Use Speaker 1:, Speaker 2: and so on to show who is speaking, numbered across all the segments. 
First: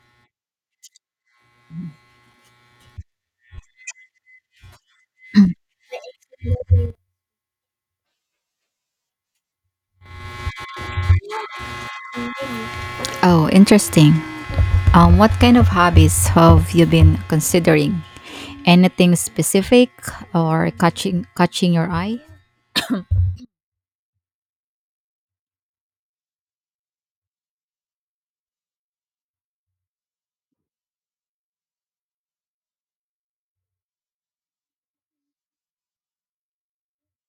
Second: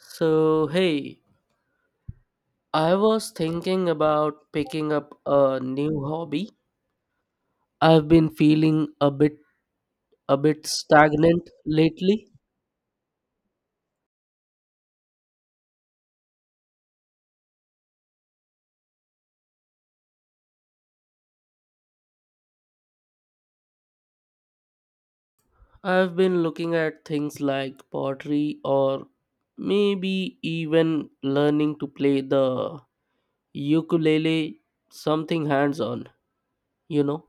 Speaker 1: So, hey, I was thinking about picking up a new hobby. I've been feeling a bit stagnant lately.
Speaker 2: Oh, interesting. What kind of hobbies have you been considering? Anything specific or catching your eye?
Speaker 1: I've been looking at things like pottery or maybe even learning to play the ukulele, something hands-on, you know.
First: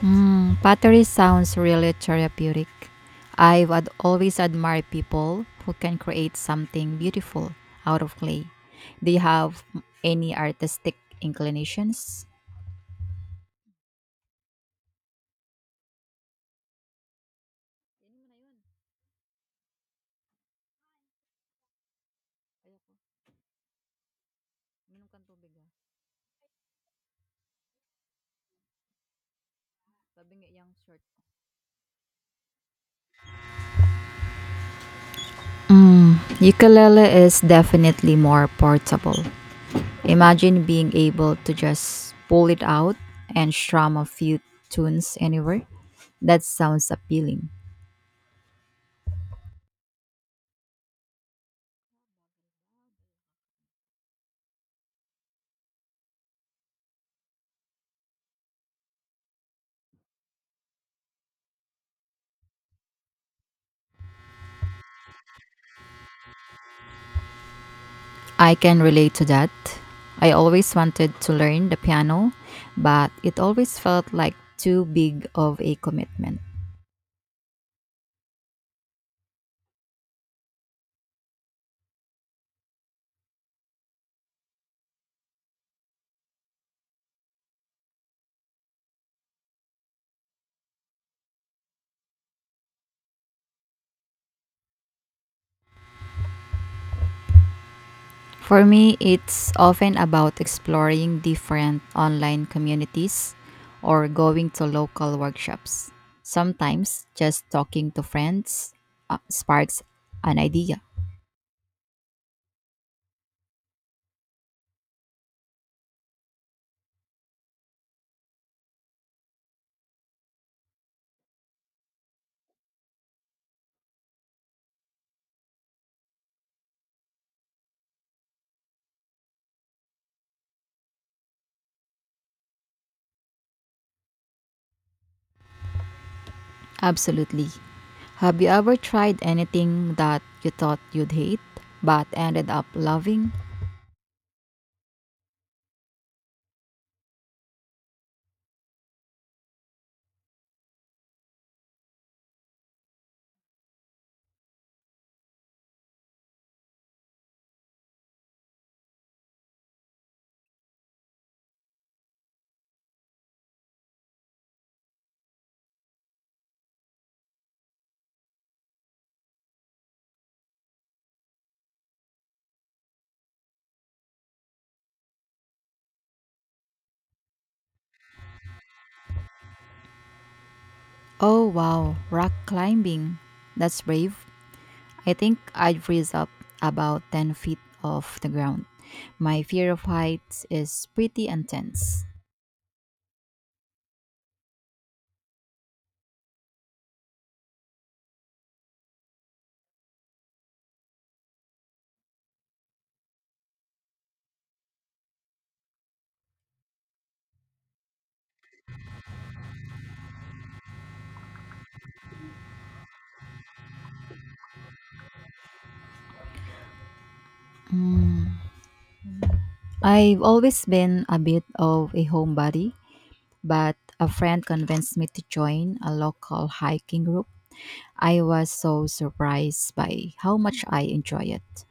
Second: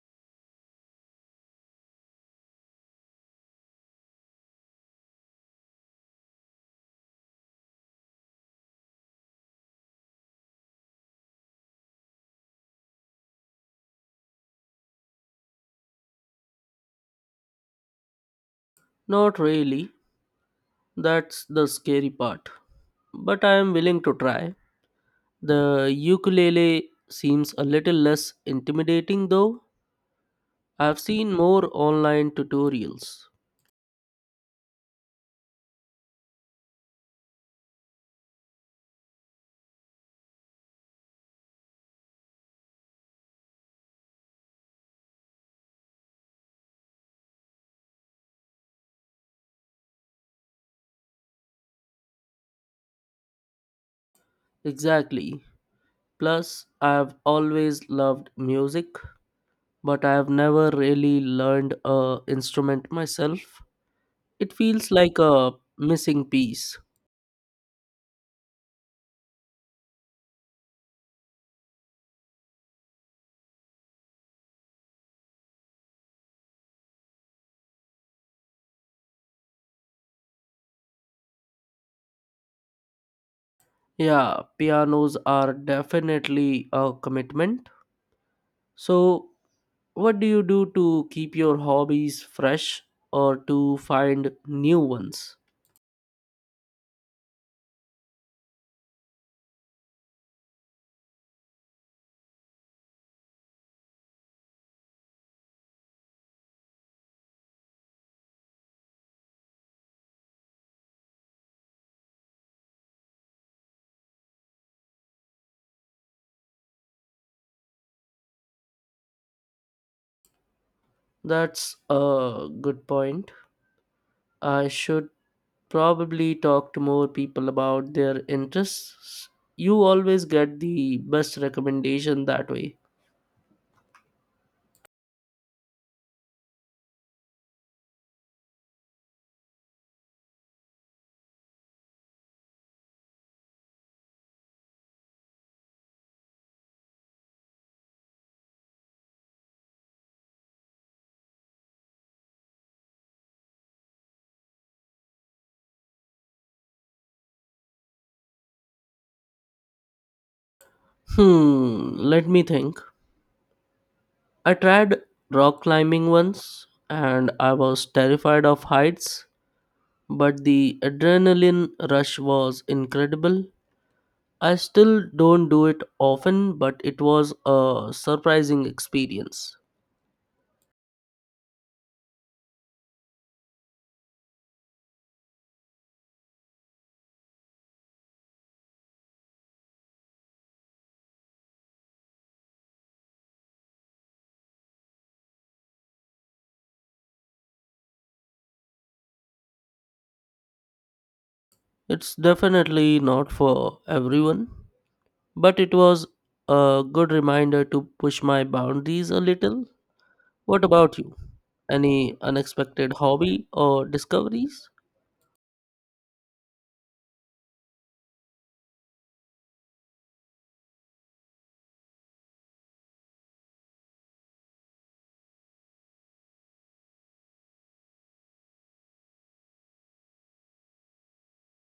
Speaker 2: Hmm, pottery sounds really therapeutic. Always admired people who can create something beautiful out of clay. Do you have any artistic inclinations?
Speaker 1: Not really. That's the scary part. But I am willing to try. The ukulele seems a little less intimidating though I've seen more online tutorials.
Speaker 2: Mm, ukulele is definitely more portable. Imagine being able to just pull it out and strum a few tunes anywhere. That sounds appealing.
Speaker 1: Exactly. Plus, I've always loved music, but I've never really learned a instrument myself. It feels like a missing piece.
Speaker 2: I can relate to that. I always wanted to learn the piano, but it always felt like too big of a commitment.
Speaker 1: Yeah, pianos are definitely a commitment. So, what do you do to keep your hobbies fresh or to find new ones?
Speaker 2: For me, it's often about exploring different online communities or going to local workshops. Sometimes just talking to friends sparks an idea.
Speaker 1: That's a good point. I should probably talk to more people about their interests. You always get the best recommendation that way.
Speaker 2: Absolutely. Have you ever tried anything that you thought you'd hate but ended up loving?
Speaker 1: Hmm, let me think. I tried rock climbing once and I was terrified of heights, but the adrenaline rush was incredible. I still don't do it often, but it was a surprising experience.
Speaker 2: Oh wow, rock climbing. That's brave. I think I'd freeze up about 10 feet off the ground. My fear of heights is pretty intense.
Speaker 1: It's definitely not for everyone. But it was a good reminder to push my boundaries a little. What about you? Any unexpected hobby or discoveries?
Speaker 2: I've always been a bit of a homebody, but a friend convinced me to join a local hiking group. I was so surprised by how much I enjoy it.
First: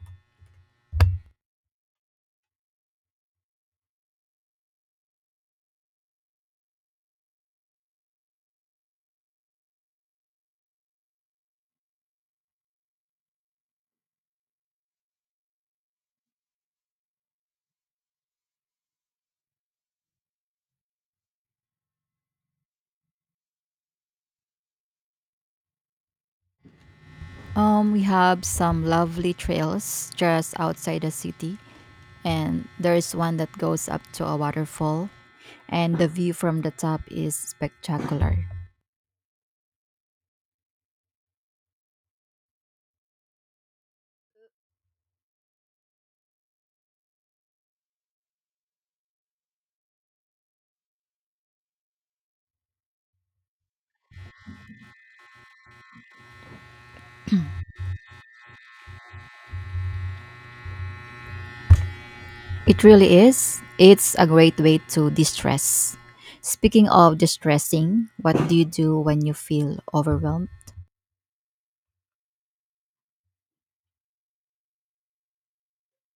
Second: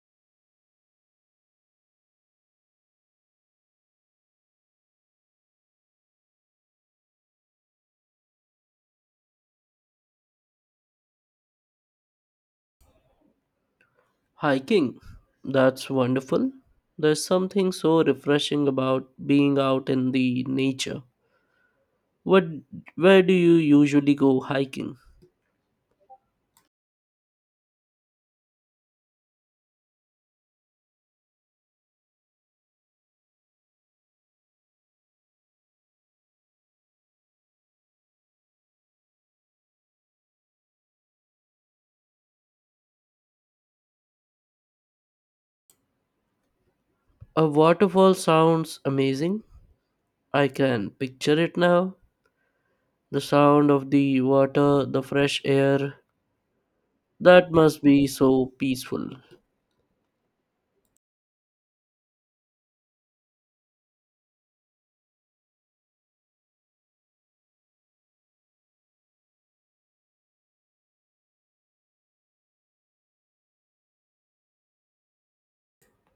Speaker 1: Hiking. That's wonderful. There's something so refreshing about being out in the nature. What where do you usually go hiking?
Speaker 2: We have some lovely trails just outside the city, and there's one that goes up to a waterfall, and the view from the top is spectacular.
Speaker 1: A waterfall sounds amazing. I can picture it now. The sound of the water, the fresh air. That must be so peaceful.
Speaker 2: It really is. It's a great way to distress. Speaking of distressing, what do you do when you feel overwhelmed?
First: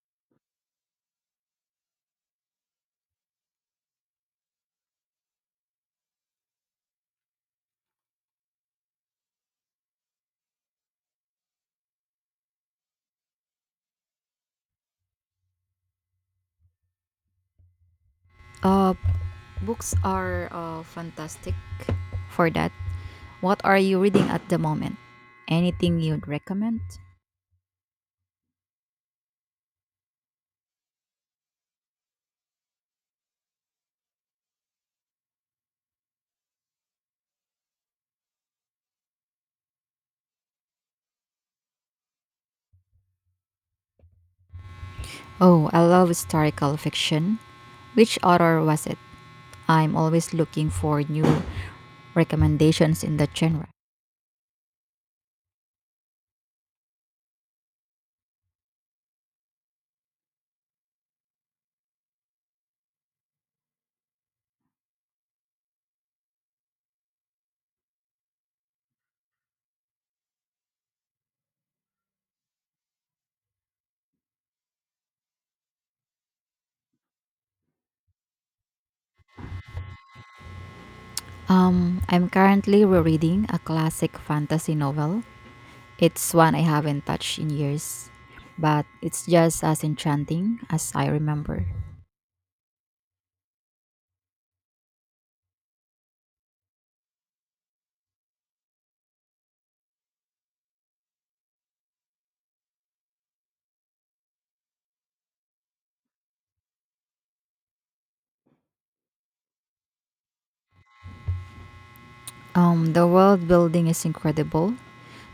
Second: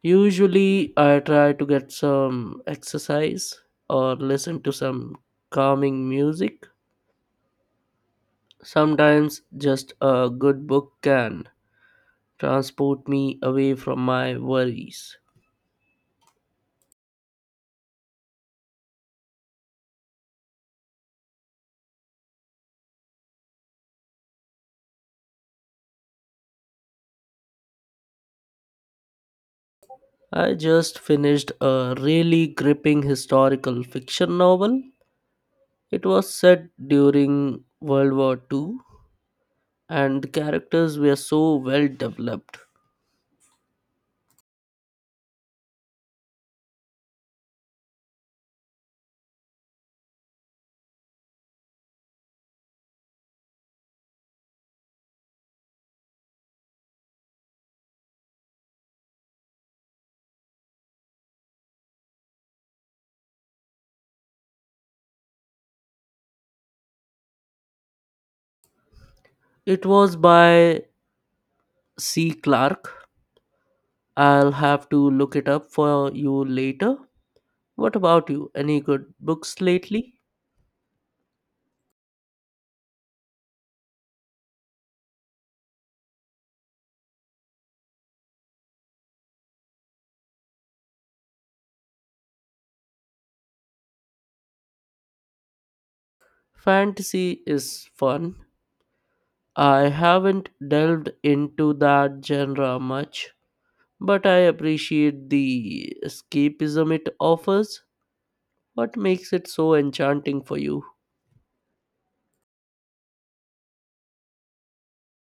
Speaker 1: Usually, I try to get some exercise or listen to some calming music. Sometimes, just a good book can transport me away from my worries.
Speaker 2: Uh, Books are fantastic for that. What are you reading at the moment? Anything you'd recommend?
Speaker 1: I just finished a really gripping historical fiction novel. It was set during World War Two, and the characters were so well developed.
Speaker 2: Oh, I love historical fiction. Which author was it? I'm always looking for new recommendations in that genre.
Speaker 1: It was by C. Clarke. I'll have to look it up for you later. What about you? Any good books lately?
Speaker 2: I'm currently rereading a classic fantasy novel. It's one I haven't touched in years, but it's just as enchanting as I remember.
Speaker 1: Fantasy is fun. I haven't delved into that genre much, but I appreciate the escapism it offers. What makes it so enchanting for you?
Speaker 2: The world building is incredible.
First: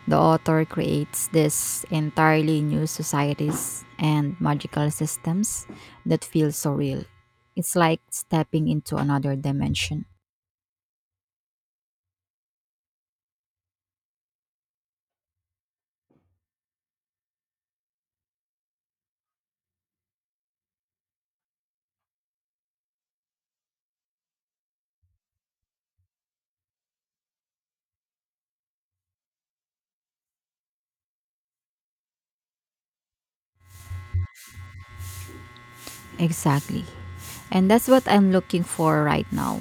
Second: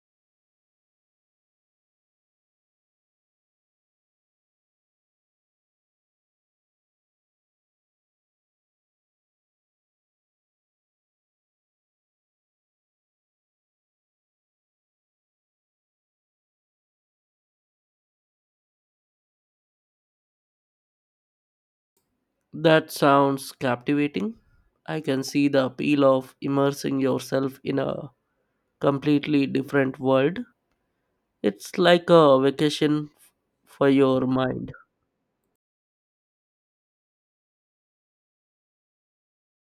Speaker 2: The author creates these entirely new societies and magical systems that feel so real. It's like stepping into another dimension.
Speaker 1: That sounds captivating. I can see the appeal of immersing yourself in a completely different world. It's like a vacation for your mind.
Speaker 2: Exactly. And that's what I'm looking for right now,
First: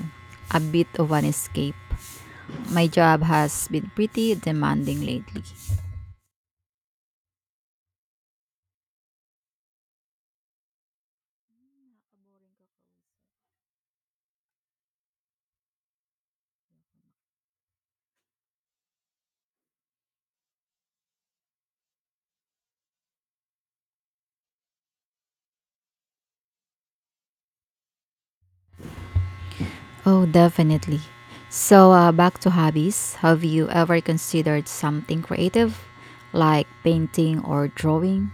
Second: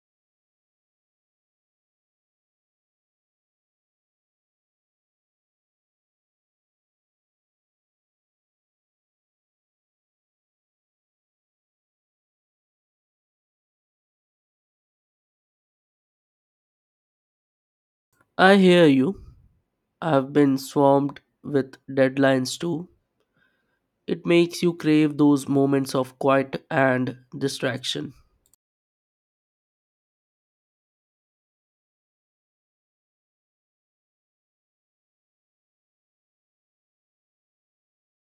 Speaker 2: a bit of an escape. My job has been pretty demanding lately.
Speaker 1: I hear you. I've been swamped with deadlines too. It makes you crave those moments of quiet and distraction.
Speaker 2: Oh, definitely. So, back to hobbies. Have you ever considered something creative like painting or drawing?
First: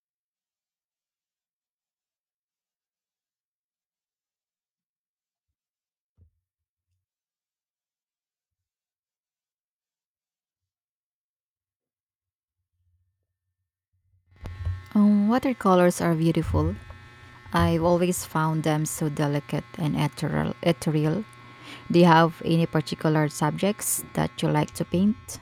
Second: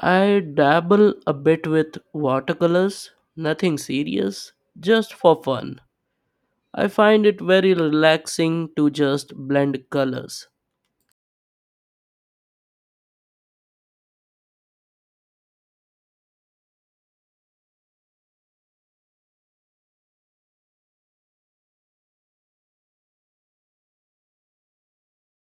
Speaker 1: I dabble a bit with watercolors, nothing serious, just for fun. I find it very relaxing to just blend colors,
Speaker 2: Watercolors are beautiful. I've always found them so delicate and ethereal. Do you have any particular subjects that you like to paint?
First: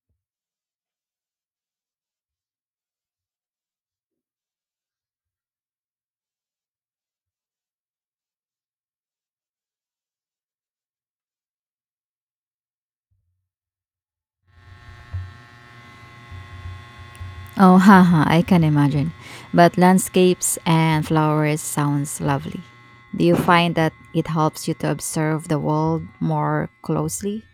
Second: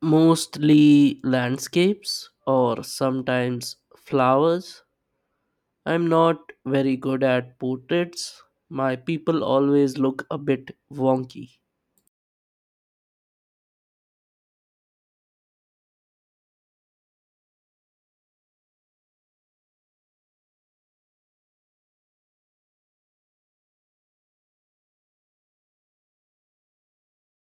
Speaker 1: mostly landscapes or sometimes flowers. I'm not very good at portraits. My people always look a bit wonky.
Speaker 2: Oh, haha, I can imagine. But landscapes and flowers sounds lovely. Do you find that it helps you to observe the world more closely?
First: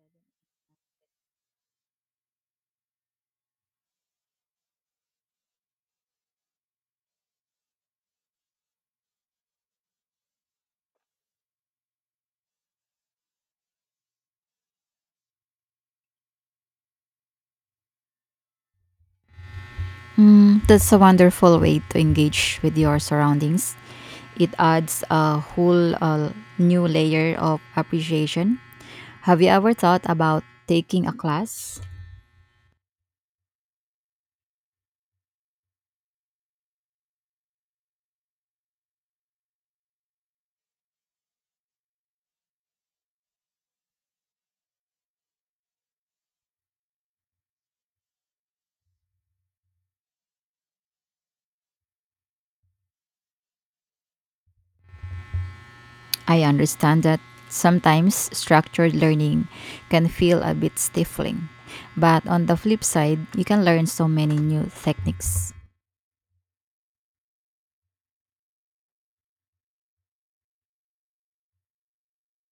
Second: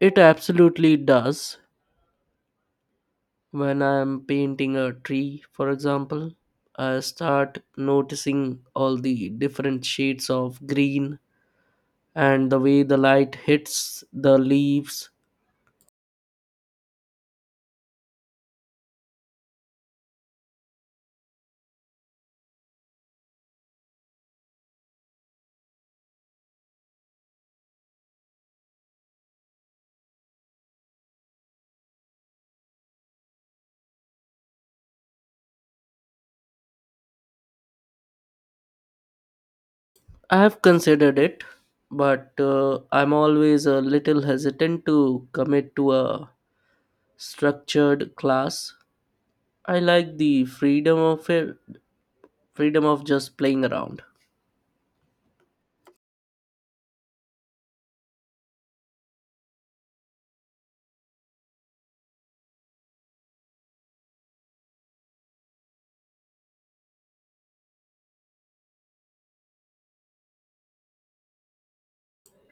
Speaker 1: It absolutely does. When I'm painting a tree, for example, I start noticing all the different shades of green and the way the light hits the leaves.
Speaker 2: Mm, that's a wonderful way to engage with your surroundings. It adds a whole new layer of appreciation. Have you ever thought about taking a class?
Speaker 1: I have considered it, but I'm always a little hesitant to commit to a structured class. I like the freedom of it, freedom of just playing around.
Speaker 2: I understand that sometimes structured learning can feel a bit stifling, but on the flip side, you can learn so many new techniques.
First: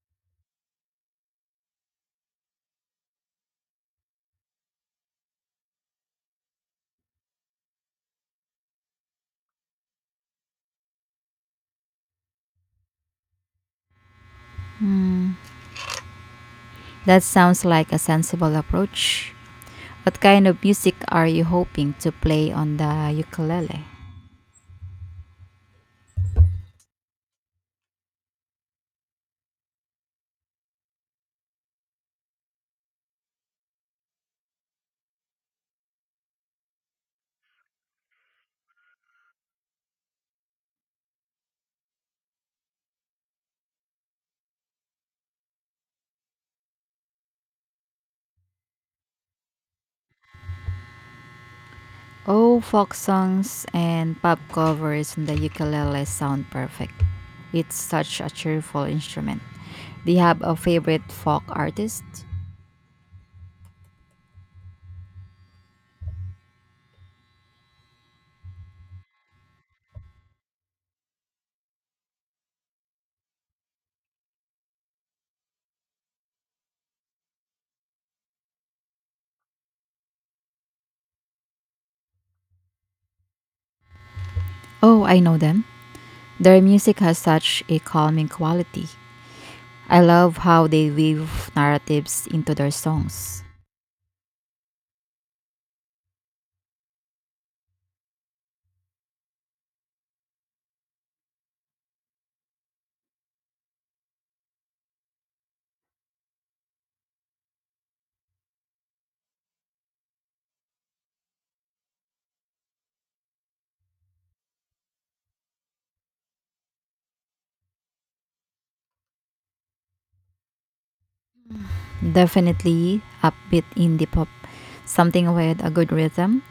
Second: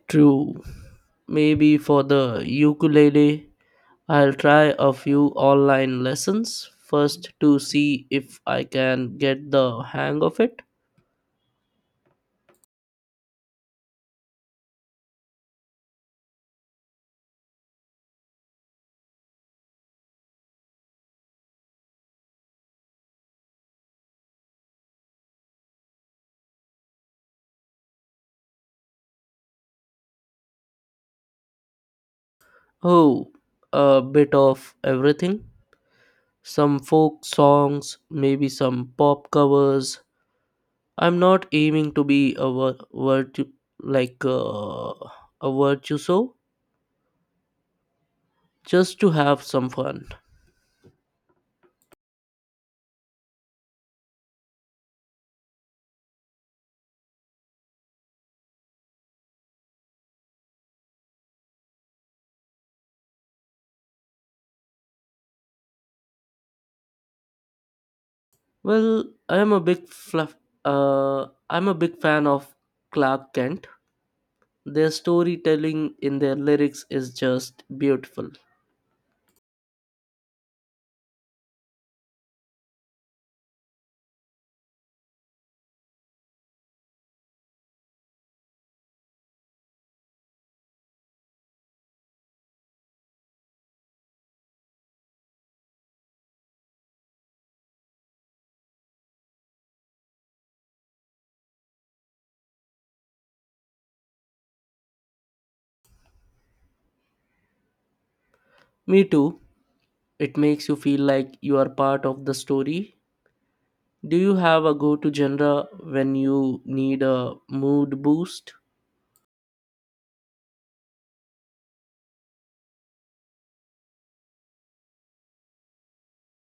Speaker 1: True. Maybe for the ukulele, I'll try a few online lessons first to see if I can get the hang of it.
Speaker 2: That sounds like a sensible approach. What kind of music are you hoping to play on the ukulele?
Speaker 1: Oh, a bit of everything. Some folk songs, maybe some pop covers. I'm not aiming to be a vir- virtu like a virtuoso, just to have some fun.
Speaker 2: Oh, folk songs and pop covers on the ukulele sound perfect. It's such a cheerful instrument. Do you have a favorite folk artist?
Speaker 1: Well, I am a big fluff. I'm a big fan of Clark Kent. Their storytelling in their lyrics is just beautiful.
Speaker 2: Oh, I know them. Their music has such a calming quality. I love how they weave narratives into their songs.
Speaker 1: Me too. It makes you feel like you are part of the story. Do you have a go to genre when you need a mood boost?
Speaker 2: Definitely upbeat indie pop, something with a good rhythm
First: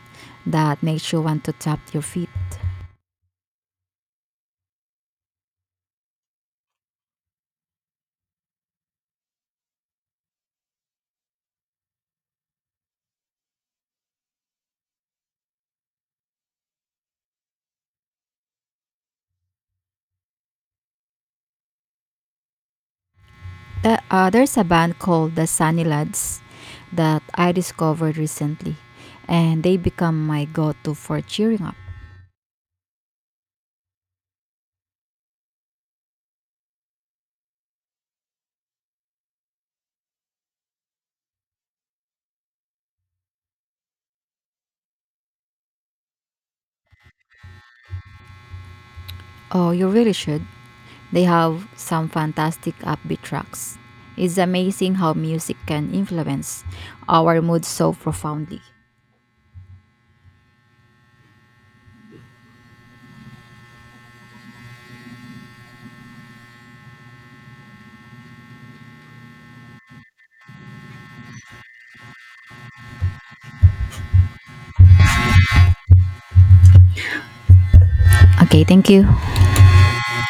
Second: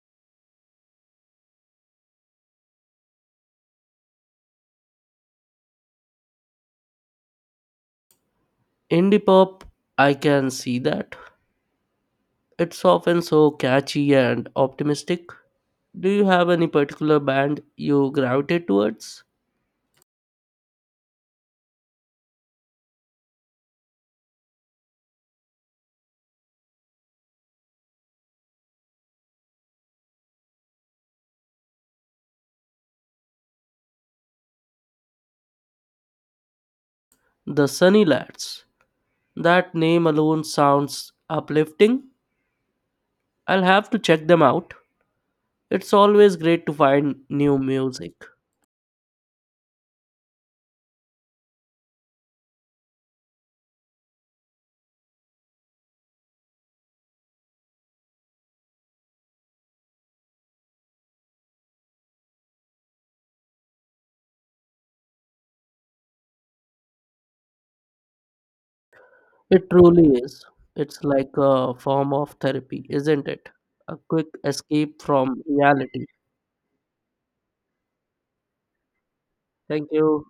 Speaker 2: that makes you want to tap your feet.
Speaker 1: Indie pop, I can see that. It's often so catchy and optimistic. Do you have any particular band you gravitate towards?
Speaker 2: There's a band called the Sunny Lads that I discovered recently, and they become my go to for cheering up.
Speaker 1: The Sunny Lads. That name alone sounds uplifting. I'll have to check them out. It's always great to find new music.
Speaker 2: Oh, you really should. They have some fantastic upbeat tracks. It's amazing how music can influence our mood so profoundly.
Speaker 1: It truly is. It's like a form of therapy, isn't it? A quick escape from reality.
Speaker 2: Okay, thank you.
Speaker 1: Thank you.